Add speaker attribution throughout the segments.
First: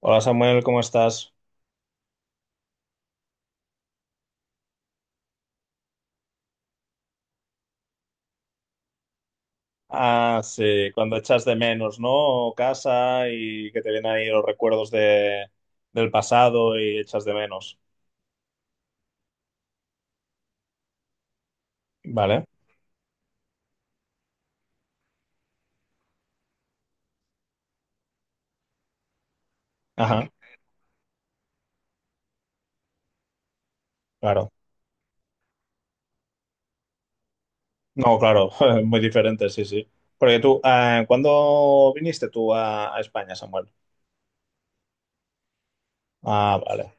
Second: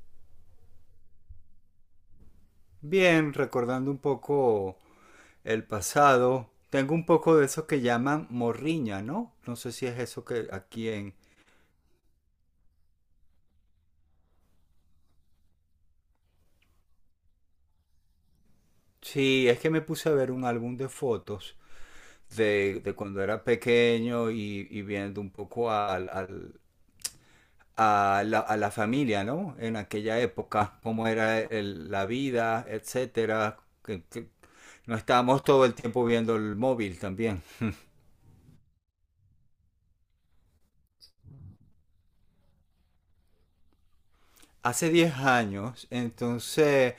Speaker 1: Hola Samuel, ¿cómo estás?
Speaker 2: Bien, recordando un poco el pasado, tengo un poco de eso que llaman morriña, ¿no? No sé si es eso
Speaker 1: Ah,
Speaker 2: que aquí
Speaker 1: sí,
Speaker 2: en...
Speaker 1: cuando echas de menos, ¿no? Casa y que te vienen ahí los recuerdos del pasado y echas de menos.
Speaker 2: Sí, es que me puse a ver un álbum de fotos
Speaker 1: Vale,
Speaker 2: de cuando era pequeño y viendo un poco a la familia, ¿no? En aquella
Speaker 1: ajá,
Speaker 2: época, cómo era la vida, etcétera. Que
Speaker 1: claro.
Speaker 2: no estábamos todo el tiempo viendo el móvil también.
Speaker 1: No, claro, muy diferente, sí, sí. Porque tú, ¿cuándo viniste tú a España, Samuel?
Speaker 2: Hace 10 años,
Speaker 1: Ah, vale,
Speaker 2: entonces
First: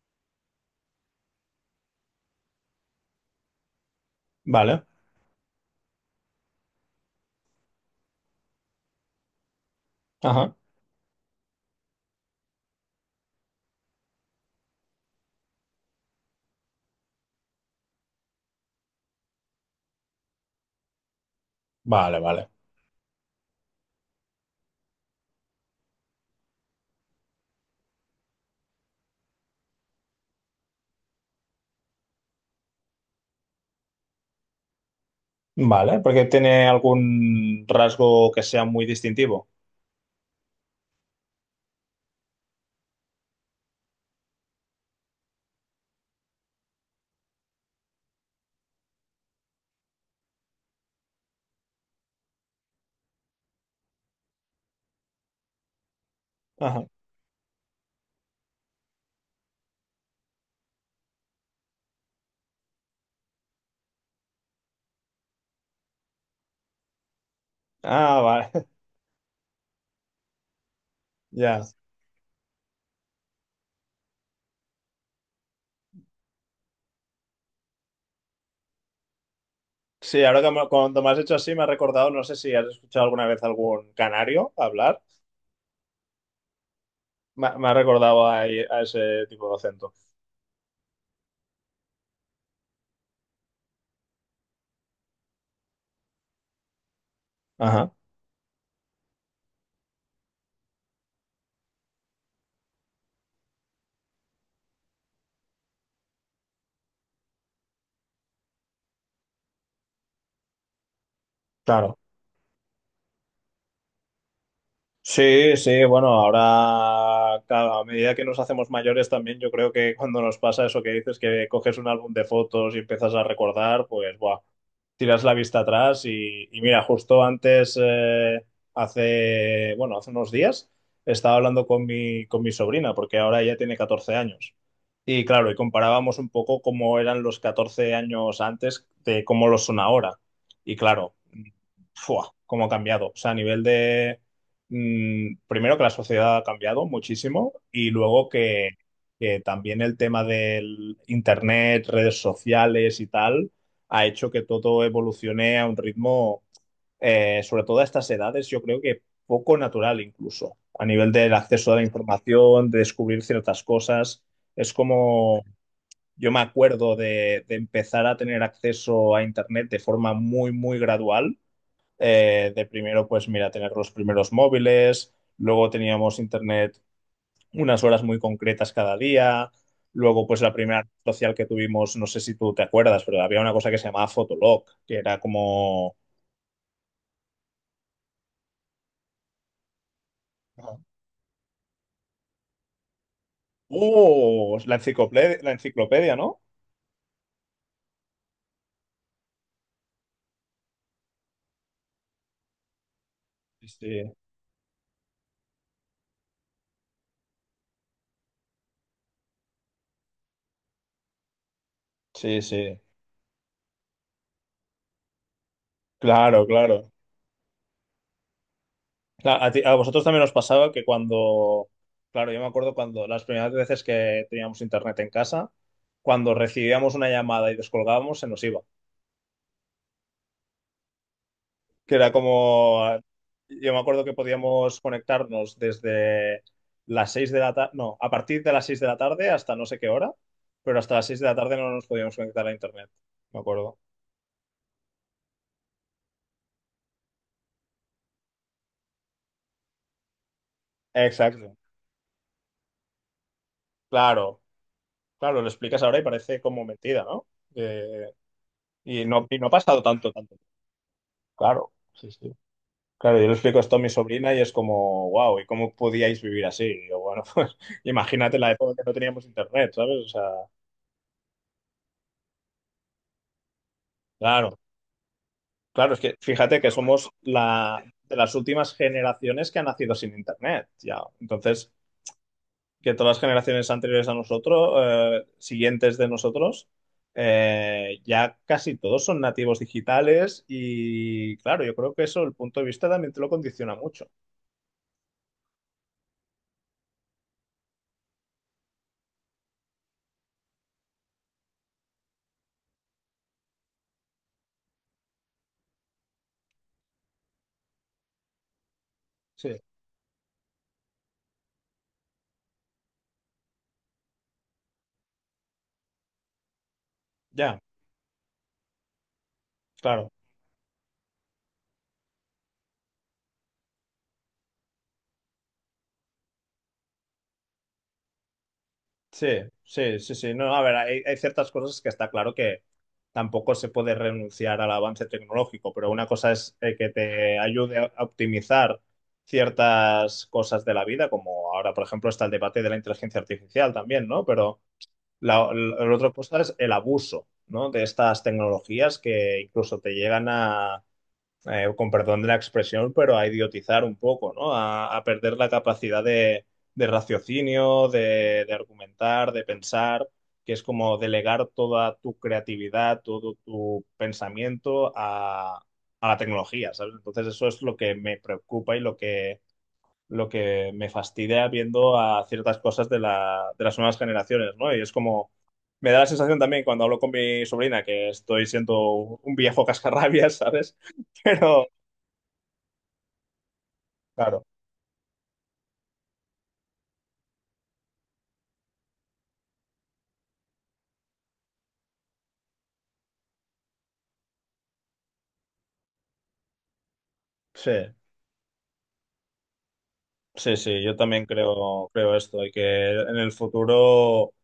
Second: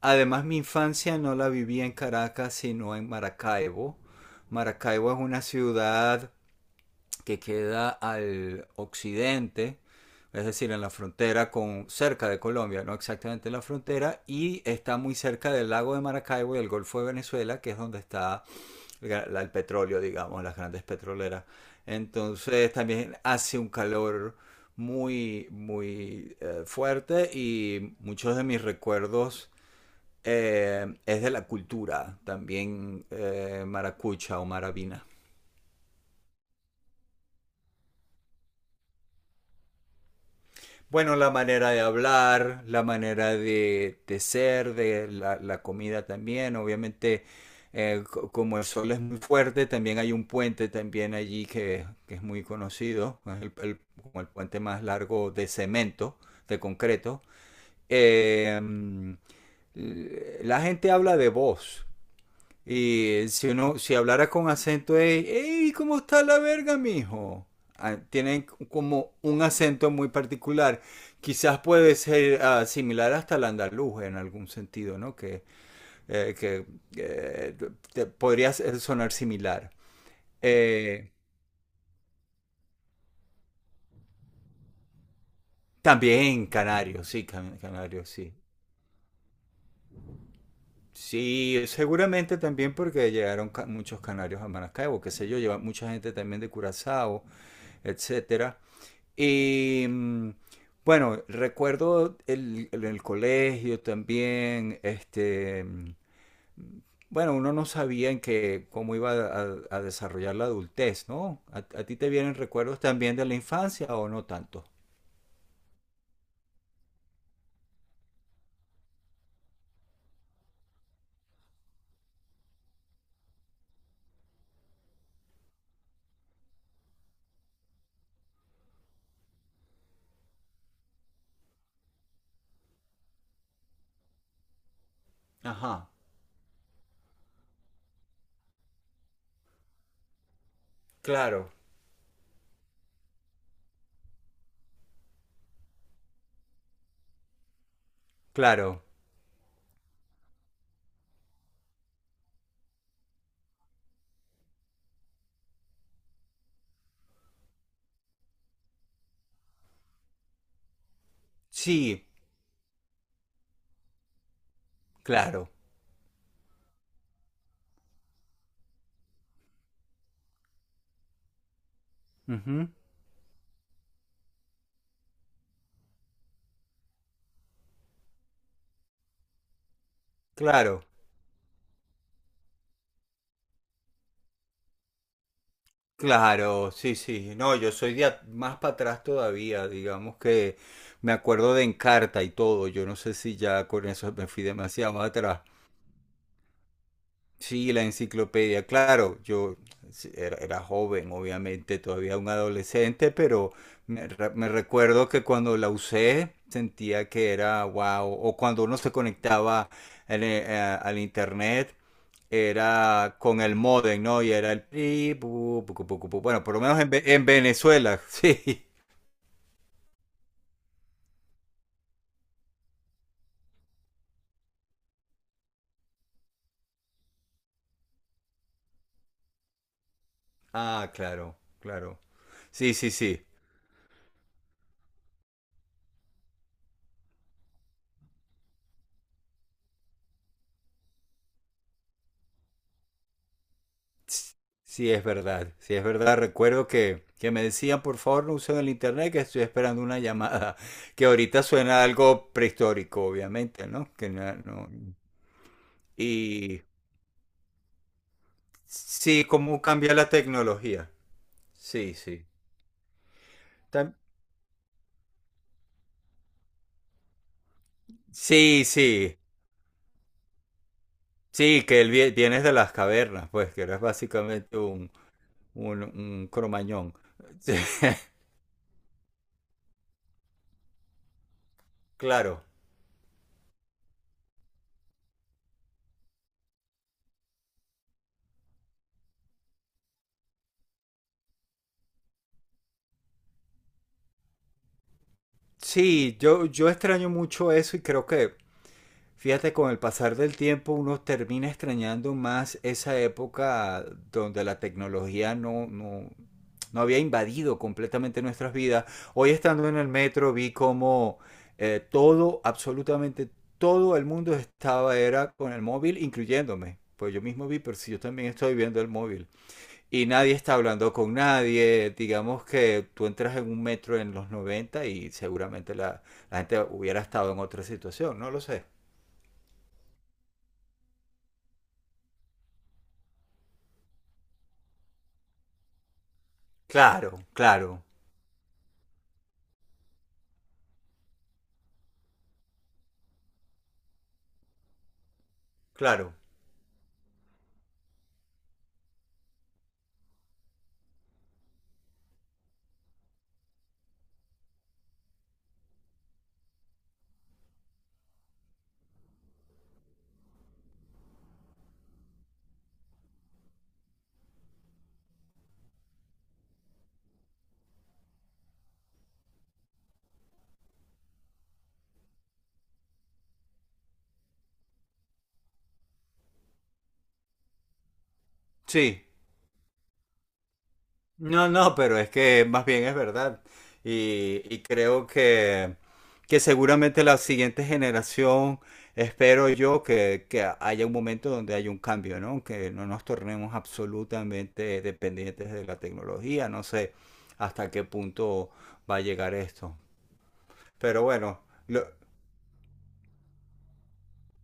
Speaker 2: además mi infancia no la viví en Caracas, sino en Maracaibo.
Speaker 1: vale,
Speaker 2: Maracaibo es una ciudad que queda al occidente, es
Speaker 1: ajá,
Speaker 2: decir, en la frontera con cerca de Colombia, no exactamente en la frontera, y está muy cerca del lago de Maracaibo y el Golfo de Venezuela, que es donde está el petróleo, digamos, las grandes petroleras.
Speaker 1: vale, vale.
Speaker 2: Entonces también hace un calor muy, muy fuerte y muchos de mis recuerdos es de la cultura, también maracucha o maravina.
Speaker 1: Vale, porque tiene algún rasgo que sea muy distintivo.
Speaker 2: Bueno, la manera de hablar, la manera de ser, de la comida también, obviamente como el sol es muy fuerte, también hay un puente también allí que es muy conocido, es como el puente más largo de cemento, de
Speaker 1: Ajá.
Speaker 2: concreto. Eh, mm, la gente habla de voz, y si uno, si hablara con acento de, hey, ¿cómo está la verga, mijo? Ah,
Speaker 1: Ah,
Speaker 2: tienen
Speaker 1: vale,
Speaker 2: como un acento muy particular. Quizás
Speaker 1: ya.
Speaker 2: puede ser similar hasta el andaluz en algún sentido, ¿no? Que eh, podría sonar similar.
Speaker 1: Sí, cuando me
Speaker 2: Eh,
Speaker 1: has hecho así, me ha recordado, no sé si has escuchado alguna vez algún canario hablar,
Speaker 2: También canarios, sí,
Speaker 1: me ha
Speaker 2: canarios,
Speaker 1: recordado
Speaker 2: sí.
Speaker 1: a ese tipo de acento.
Speaker 2: Sí, seguramente también porque llegaron muchos canarios a Maracaibo, qué sé yo, lleva mucha gente también de Curazao,
Speaker 1: Ajá,
Speaker 2: etcétera. Y mm, bueno, recuerdo el colegio también, bueno, uno no sabía en qué, cómo iba a desarrollar la adultez, ¿no? A ti
Speaker 1: claro.
Speaker 2: te vienen recuerdos también de la infancia o no tanto?
Speaker 1: Sí, sí, bueno, ahora claro, a medida que nos hacemos mayores también yo creo que cuando nos pasa eso que dices que coges un álbum de fotos y empiezas a recordar, pues buah, tiras la vista atrás y mira, justo antes, hace, bueno, hace unos días estaba hablando con con mi sobrina porque ahora ella tiene 14 años y claro, y
Speaker 2: Ajá,
Speaker 1: comparábamos un poco cómo eran los 14 años antes de cómo lo son ahora y claro,
Speaker 2: claro,
Speaker 1: ¡fua! Cómo ha cambiado, o sea, a nivel de primero que la sociedad ha cambiado muchísimo y luego
Speaker 2: claro,
Speaker 1: que también el tema del internet, redes sociales y tal, ha hecho que todo evolucione a un ritmo, sobre todo a estas edades, yo creo que poco natural incluso, a nivel del acceso a la
Speaker 2: sí,
Speaker 1: información, de descubrir ciertas cosas. Es como,
Speaker 2: claro,
Speaker 1: yo me acuerdo de empezar a tener acceso a internet de forma muy, muy gradual de
Speaker 2: ujú,
Speaker 1: primero, pues mira, tener los primeros móviles, luego teníamos internet unas horas muy concretas cada día, luego pues la primera
Speaker 2: claro.
Speaker 1: red social que tuvimos, no sé si tú te acuerdas, pero había una cosa que se llamaba Fotolog, que era como...
Speaker 2: Claro, sí, sí. No, yo soy de más para atrás todavía. Digamos que
Speaker 1: Ajá.
Speaker 2: me acuerdo de Encarta y todo. Yo no sé si ya con eso me fui
Speaker 1: ¡Oh!
Speaker 2: demasiado más atrás.
Speaker 1: La enciclopedia, ¿no?
Speaker 2: Sí, la enciclopedia, claro, yo sí, era, era joven, obviamente, todavía un adolescente, pero me,
Speaker 1: Sí,
Speaker 2: me recuerdo que cuando la usé sentía que era wow, o cuando uno se conectaba en al internet,
Speaker 1: sí, sí,
Speaker 2: era con el modem, ¿no? Y era el... pi, pu, pu, pu, pu, pu. Bueno,
Speaker 1: claro,
Speaker 2: por lo menos en,
Speaker 1: claro.
Speaker 2: En Venezuela, sí.
Speaker 1: ¿A a vosotros también os pasaba que cuando, claro, yo me acuerdo cuando las primeras veces que teníamos internet en casa, cuando recibíamos una llamada y descolgábamos, se nos iba?
Speaker 2: Ah, claro,
Speaker 1: Que
Speaker 2: claro.
Speaker 1: era
Speaker 2: Sí, sí,
Speaker 1: como,
Speaker 2: sí.
Speaker 1: yo me acuerdo que podíamos conectarnos desde las 6 de la tarde, no, a partir de las 6 de la tarde hasta no sé qué hora, pero hasta las 6 de la tarde no nos podíamos conectar a internet, me acuerdo.
Speaker 2: Sí, sí es verdad, sí, es verdad. Recuerdo que me decían, por favor, no usen el internet, que estoy esperando una llamada, que ahorita
Speaker 1: Exacto,
Speaker 2: suena algo prehistórico, obviamente, ¿no? Que no,
Speaker 1: claro,
Speaker 2: no-
Speaker 1: claro, lo explicas ahora y parece
Speaker 2: Y
Speaker 1: como mentira, ¿no? Eh, y
Speaker 2: sí,
Speaker 1: no, y no ha
Speaker 2: cómo
Speaker 1: pasado
Speaker 2: cambia la
Speaker 1: tanto, tanto.
Speaker 2: tecnología.
Speaker 1: Claro,
Speaker 2: Sí,
Speaker 1: sí,
Speaker 2: sí.
Speaker 1: sí. Claro, yo le explico esto a mi
Speaker 2: Tam-
Speaker 1: sobrina y es como, wow, ¿y cómo podíais vivir así? Y yo, bueno, pues imagínate la
Speaker 2: Sí,
Speaker 1: época que no
Speaker 2: sí,
Speaker 1: teníamos internet, ¿sabes? O sea,
Speaker 2: sí, que el vienes de las cavernas, pues, que eres básicamente
Speaker 1: claro. Claro, es que
Speaker 2: un
Speaker 1: fíjate que
Speaker 2: cromañón.
Speaker 1: somos
Speaker 2: Sí,
Speaker 1: de las últimas generaciones que han nacido sin Internet, ya. Entonces,
Speaker 2: claro.
Speaker 1: que todas las generaciones anteriores a nosotros, siguientes de nosotros, ya casi todos son nativos digitales y, claro, yo creo que eso, el punto de vista también te lo condiciona mucho.
Speaker 2: Sí, yo extraño mucho eso y creo que fíjate, con el pasar del tiempo uno termina extrañando más esa época donde la tecnología no había invadido completamente nuestras vidas. Hoy
Speaker 1: Sí.
Speaker 2: estando en el metro vi como todo, absolutamente todo el mundo estaba era con el móvil, incluyéndome. Pues yo mismo vi,
Speaker 1: Ya,
Speaker 2: pero si yo también estoy viendo el móvil. Y
Speaker 1: claro.
Speaker 2: nadie está hablando con nadie. Digamos que tú entras en un metro en los 90 y seguramente la gente hubiera estado en otra situación, no lo sé.
Speaker 1: Sí, sí, sí, sí. No, a ver, hay ciertas cosas que está claro que tampoco se puede renunciar al avance tecnológico, pero una cosa es que
Speaker 2: Claro,
Speaker 1: te
Speaker 2: claro,
Speaker 1: ayude a optimizar ciertas cosas de la vida, como ahora, por ejemplo, está el debate de la inteligencia artificial también, ¿no? Pero la otra
Speaker 2: claro.
Speaker 1: cosa es el abuso, ¿no? De estas tecnologías que incluso te llegan a con perdón de la expresión, pero a idiotizar un poco, ¿no? A perder la capacidad de raciocinio, de argumentar, de pensar, que es como delegar toda tu creatividad, todo tu pensamiento a la tecnología, ¿sabes? Entonces eso es lo que me preocupa y lo que me fastidia viendo a ciertas cosas de, la, de las nuevas generaciones, ¿no? Y es como, me da la sensación también cuando hablo con mi sobrina que estoy siendo
Speaker 2: Sí.
Speaker 1: un viejo cascarrabias, ¿sabes?
Speaker 2: No,
Speaker 1: Pero,
Speaker 2: no, pero es que más bien es verdad. Y,
Speaker 1: claro,
Speaker 2: y creo que seguramente la siguiente generación, espero yo, que haya un momento donde haya un cambio, ¿no? Que no nos tornemos absolutamente dependientes de la tecnología. No sé hasta
Speaker 1: sí,
Speaker 2: qué punto va a llegar esto.
Speaker 1: sí, sí, yo
Speaker 2: Pero
Speaker 1: también
Speaker 2: bueno, lo-
Speaker 1: creo, creo esto, y que en el futuro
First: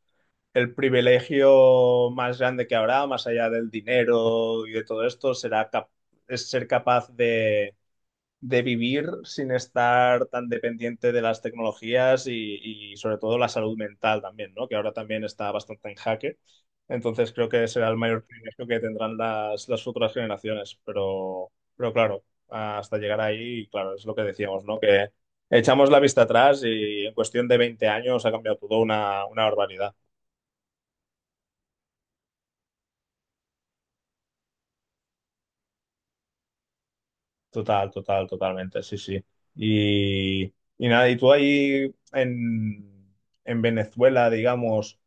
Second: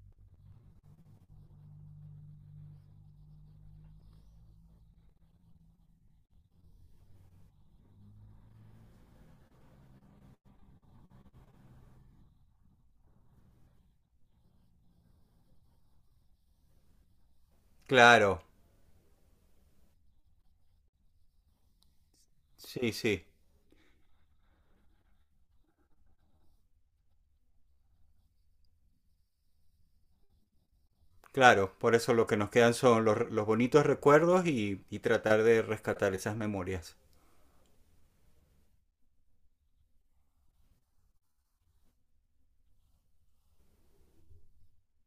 Speaker 1: el privilegio más grande que habrá, más allá del dinero y de todo esto, es ser capaz de vivir sin estar tan dependiente de las tecnologías y sobre todo la salud mental también, ¿no? Que ahora también está bastante en jaque. Entonces creo que será el mayor
Speaker 2: claro,
Speaker 1: privilegio que tendrán las futuras generaciones. Pero claro,
Speaker 2: sí,
Speaker 1: hasta llegar
Speaker 2: sí.
Speaker 1: ahí, claro, es lo que decíamos, ¿no? Que echamos la vista atrás y en cuestión de 20 años ha cambiado todo una barbaridad.
Speaker 2: Claro, por eso lo que nos quedan son los bonitos recuerdos y tratar de rescatar esas memorias.
Speaker 1: Total, total, totalmente, sí, sí. Y, y nada, y tú ahí en Venezuela, digamos,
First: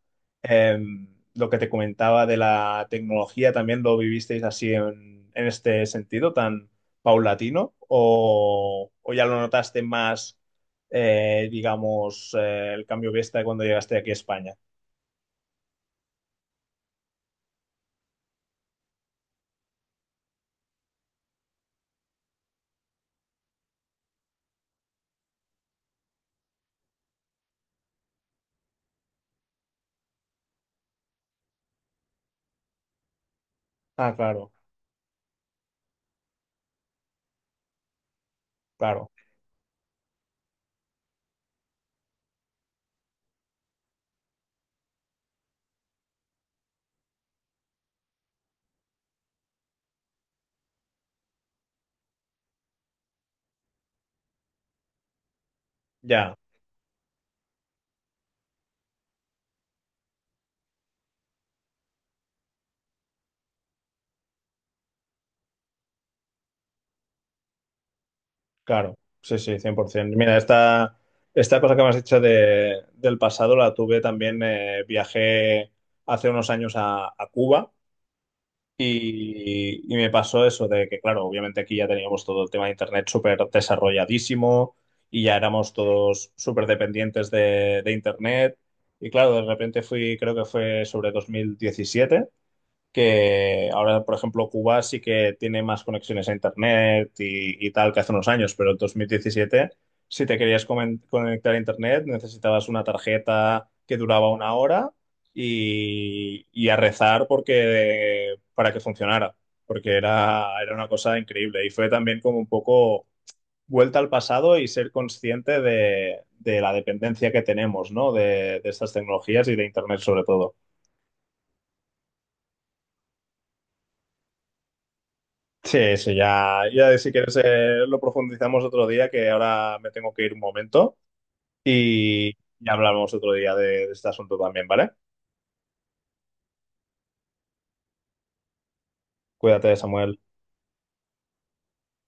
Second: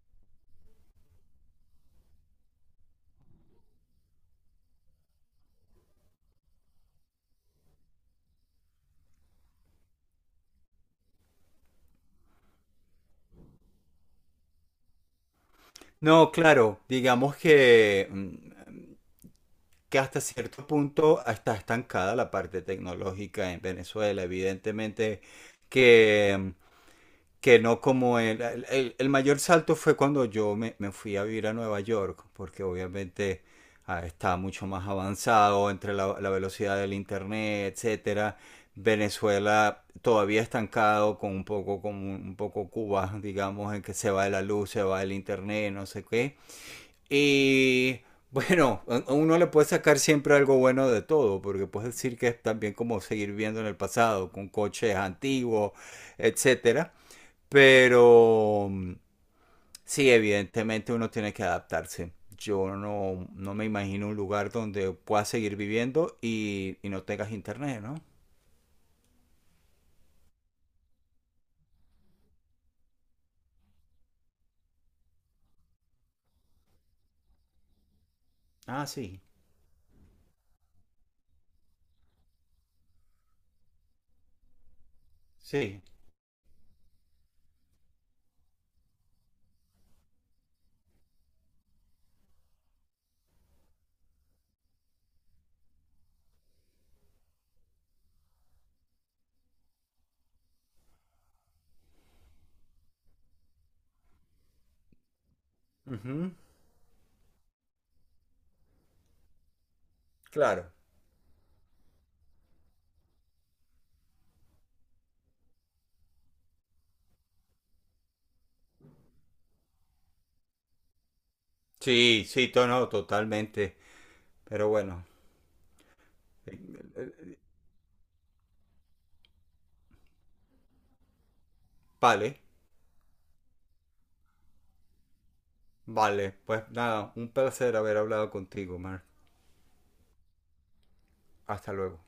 Speaker 1: em, lo que te comentaba de la tecnología, ¿también lo vivisteis así en este sentido tan paulatino? O ya lo notaste más, digamos, el cambio de vista cuando llegaste aquí a España?
Speaker 2: No, claro, digamos que, que hasta cierto punto está estancada la parte tecnológica en Venezuela. Evidentemente que que no como el mayor salto fue cuando me fui a vivir a Nueva York, porque obviamente
Speaker 1: Ah,
Speaker 2: estaba
Speaker 1: claro,
Speaker 2: mucho más avanzado entre la velocidad del internet, etcétera.
Speaker 1: claro.
Speaker 2: Venezuela todavía estancado con un poco Cuba, digamos, en que se va de la luz, se va del internet, no sé qué. Y bueno, a uno le puede sacar siempre algo bueno de todo, porque puedes decir que es también como seguir viendo en el pasado, con coches antiguos,
Speaker 1: Ya.
Speaker 2: etcétera. Pero sí, evidentemente uno tiene que adaptarse. Yo no, no me imagino un lugar donde puedas seguir viviendo y no tengas internet, ¿no?
Speaker 1: Claro, sí, sí, 100%. Mira, esta cosa que me has dicho del pasado la tuve también, viajé hace unos años a Cuba
Speaker 2: Ah, sí,
Speaker 1: y me pasó eso de que, claro, obviamente aquí ya teníamos todo el tema de Internet súper desarrolladísimo y ya éramos
Speaker 2: sí.
Speaker 1: todos súper dependientes de Internet. Y claro, de repente fui, creo que fue sobre 2017 que ahora, por ejemplo, Cuba sí que tiene más conexiones a Internet y tal que hace unos años, pero en 2017, si te querías conectar a Internet, necesitabas una tarjeta que duraba una hora
Speaker 2: Ujú,
Speaker 1: y a rezar porque, para que funcionara, porque era,
Speaker 2: claro.
Speaker 1: era una cosa increíble. Y fue también como un poco vuelta al pasado y ser consciente de la dependencia que tenemos, ¿no? De estas tecnologías y de Internet sobre todo.
Speaker 2: Sí, sí, to- no, totalmente. Pero bueno,
Speaker 1: Sí, sí, ya,
Speaker 2: eh,
Speaker 1: ya si quieres lo profundizamos otro día, que ahora me tengo que ir un momento
Speaker 2: vale.
Speaker 1: y, y hablamos otro día de este asunto también, ¿vale?
Speaker 2: Vale, pues nada, un placer haber hablado contigo, Mark.
Speaker 1: Cuídate, Samuel.
Speaker 2: Hasta luego.